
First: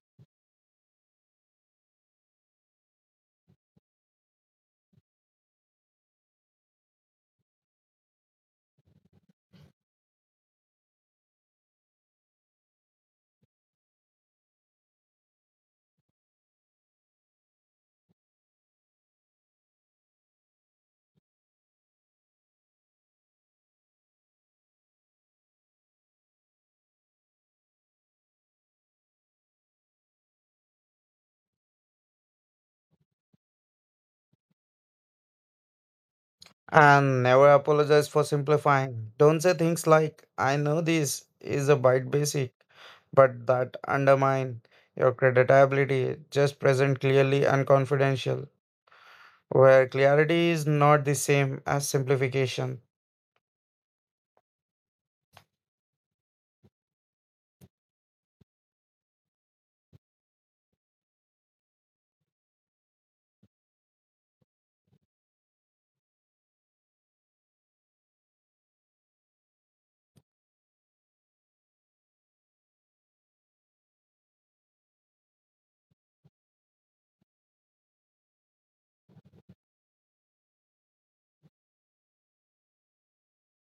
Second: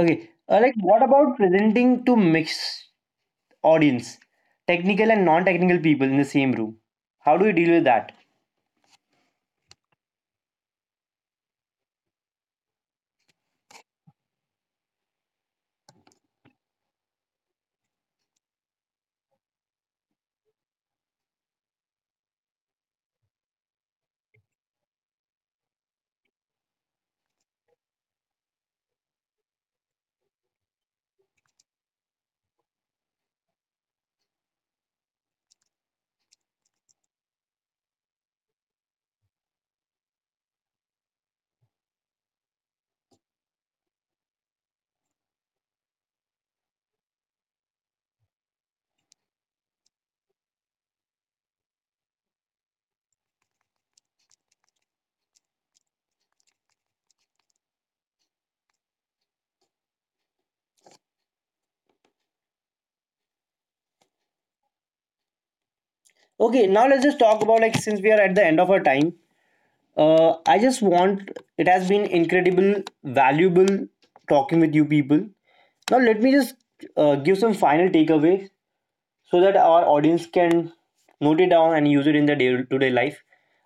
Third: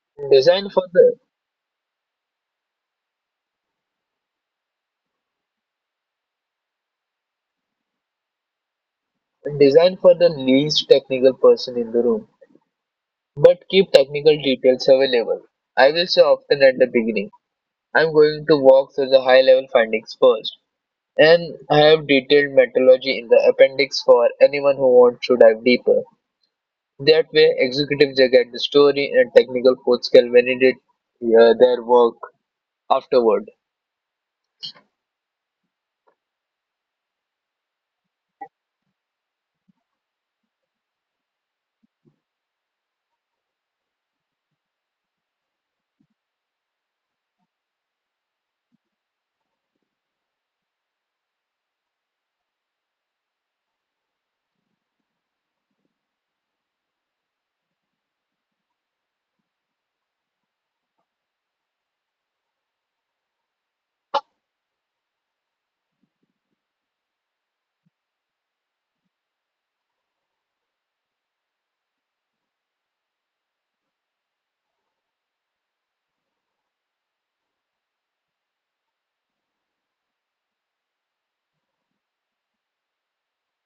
Speaker 1: Okay,
Speaker 2: Design
Speaker 1: like
Speaker 2: for
Speaker 1: what
Speaker 2: the
Speaker 1: about presenting to mixed audience, technical and non-technical people in the same room? How do we deal with that?
Speaker 2: Design for the least technical person in the room, but keep technical details available. I will say often at the beginning, I'm going to walk through the high level findings first, and I have detailed methodology in the appendix for anyone who wants to dive deeper. That way, executives they get the story and technical folks can validate their work afterward.
Speaker 3: And never apologize for simplifying. Don't say things like, I know this is a bite basic, but that undermine your creditability. Just present clearly and confidential, where clarity is not the same as simplification.
Speaker 1: Okay, now let's just talk about, like, since we are at the end of our time. I just want, it has been incredible, valuable talking with you people. Now let me just give some final takeaways so that our audience can note it down and use it in their day-to-day life.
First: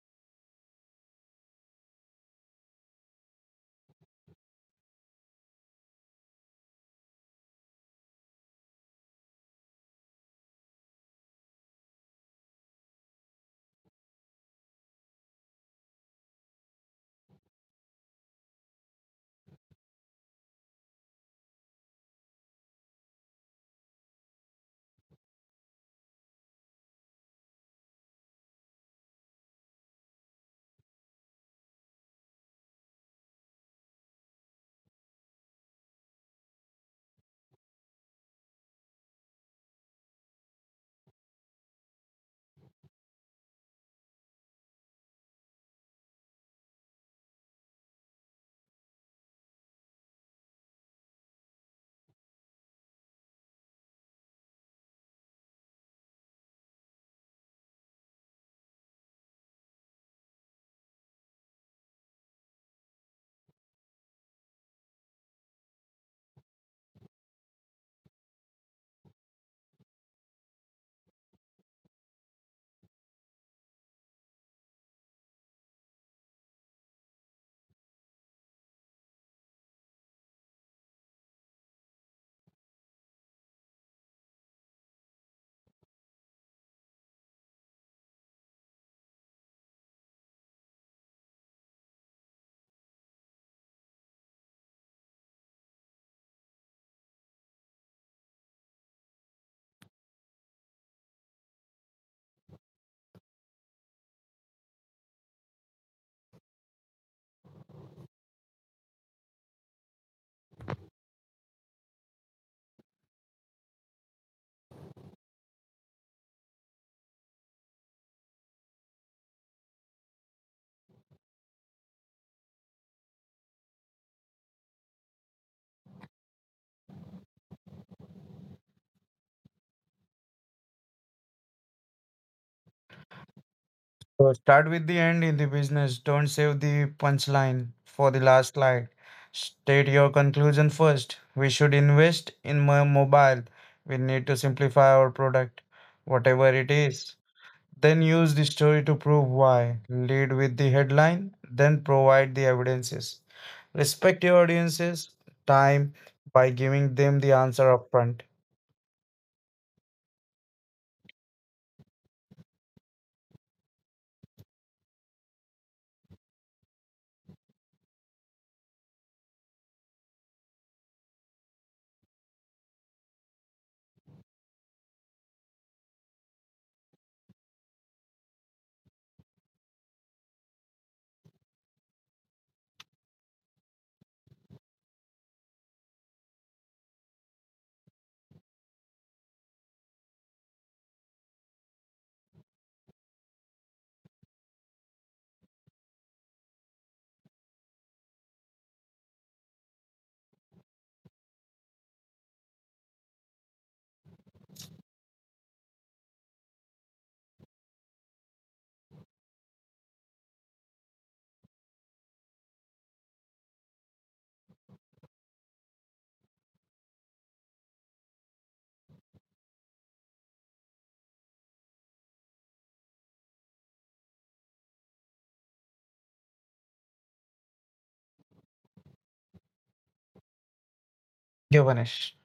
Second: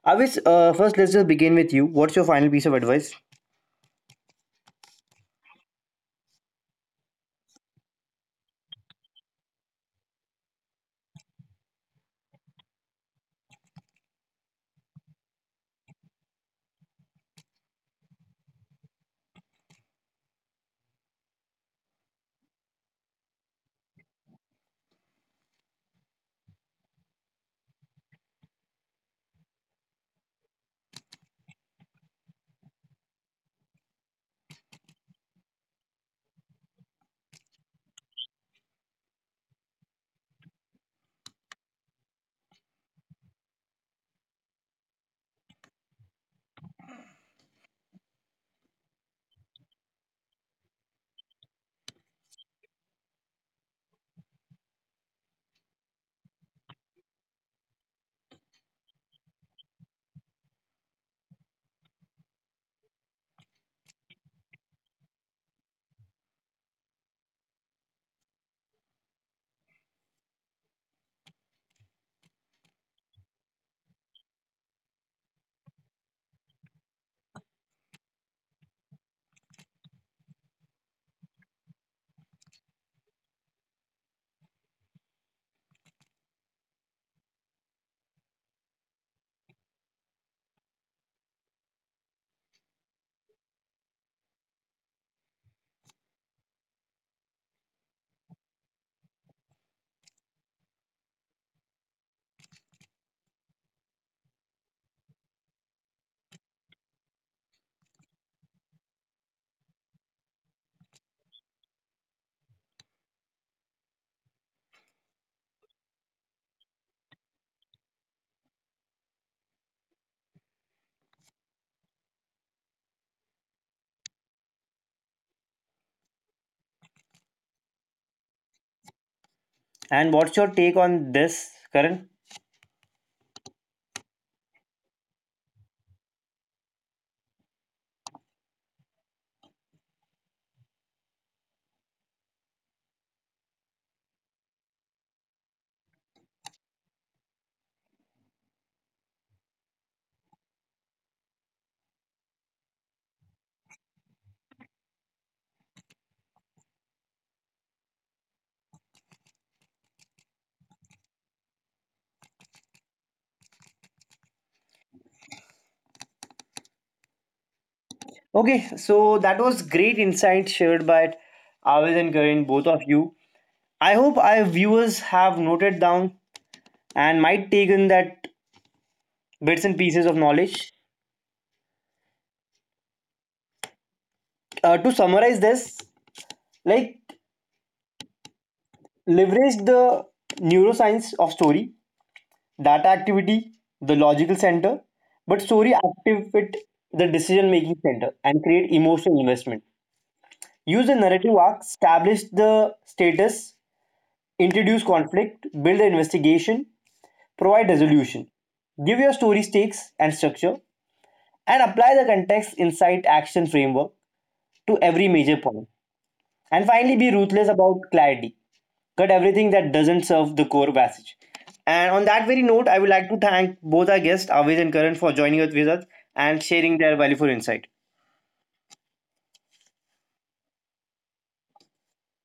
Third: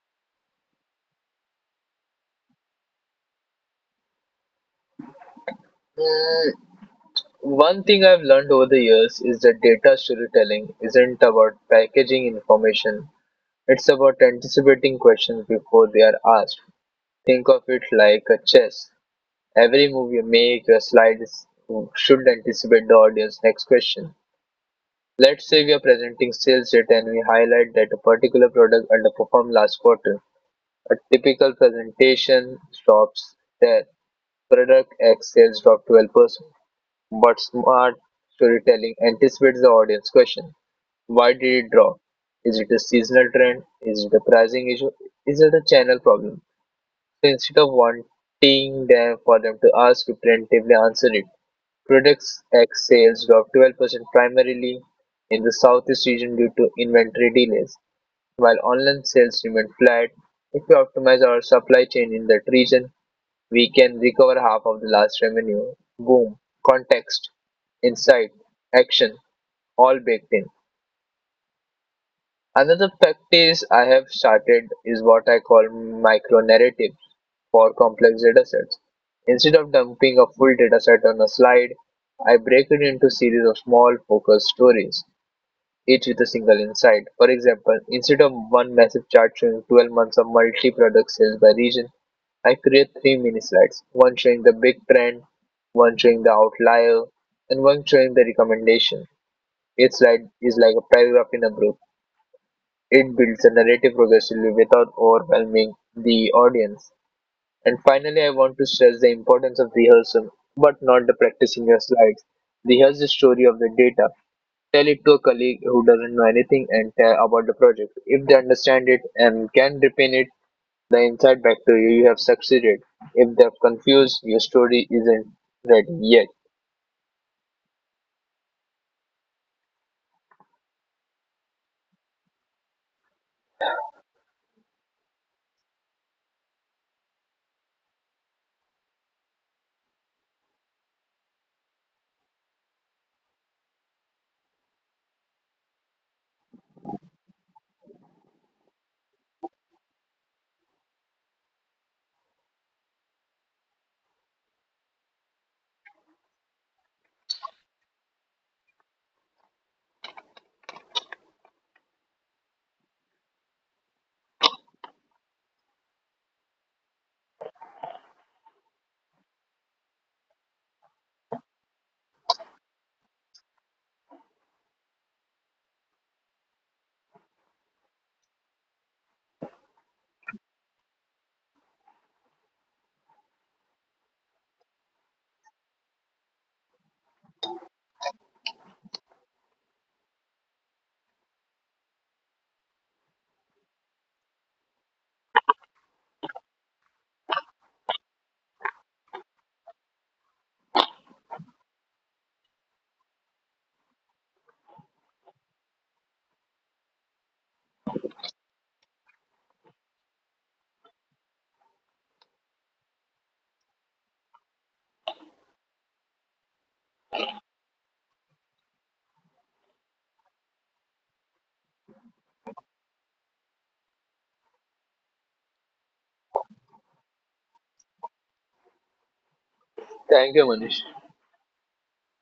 Speaker 1: Avis, first let's just begin with you. What's your final piece of advice,
Speaker 2: Mm, One thing I've learned over the years is that data storytelling isn't about packaging information, it's about anticipating questions before they are asked. Think of it like a chess. Every move you make, your slide is, should anticipate the audience next question. Let's say we are presenting sales data and we highlight that a particular product underperformed last quarter. A typical presentation stops there. Product X sales dropped 12%, but smart storytelling anticipates the audience question. Why did it drop? Is it a seasonal trend? Is it a pricing issue? Is it a channel problem? Instead of wanting them for them to ask, we preemptively answer it. Products X sales dropped 12% primarily in the Southeast region due to inventory delays, while online sales remained flat. If we optimize our supply chain in that region, we can recover half of the last revenue. Boom. Context, insight, action, all baked in. Another practice I have started is what I call micro-narratives for complex datasets. Instead of dumping a full dataset on a slide, I break it into series of small focused stories, each with a single insight. For example, instead of one massive chart showing 12 months of multi-product sales by region, I create three mini slides, one showing the big trend, one showing the outlier, and one showing the recommendation. Each slide is like a paragraph in a book, it builds the narrative progressively without overwhelming the audience. And finally, I want to stress the importance of rehearsal, but not the practicing your slides. Rehearse the story of the data. Tell it to a colleague who doesn't know anything and tell about the project. If they understand it and can repeat it, the insight back to you, you have succeeded. If they're confused, your story isn't ready yet.
Speaker 1: and what's your take on this, Karan?
Speaker 3: So start with the end in the business. Don't save the punchline for the last slide. State your conclusion first. We should invest in mobile. We need to simplify our product, whatever it is. Then use the story to prove why. Lead with the headline, then provide the evidences. Respect your audience's time by giving them the answer upfront.
Speaker 1: Okay, so that was great insight shared by Avis and Karan, both of you. I hope our viewers have noted down and might take in that bits and pieces of knowledge. To summarize this, like, leverage the neuroscience of story, data activity, the logical center, but story activate the decision making center and create emotional investment. Use the narrative arc, establish the status, introduce conflict, build the investigation, provide resolution. Give your story stakes and structure, and apply the context, insight, action framework to every major point. And finally, be ruthless about clarity. Cut everything that doesn't serve the core message. And on that very note, I would like to thank both our guests, Aviz and Karan, for joining us with us and sharing their valuable insight.
Speaker 2: Thank you, Manish.
Speaker 3: Givenesh.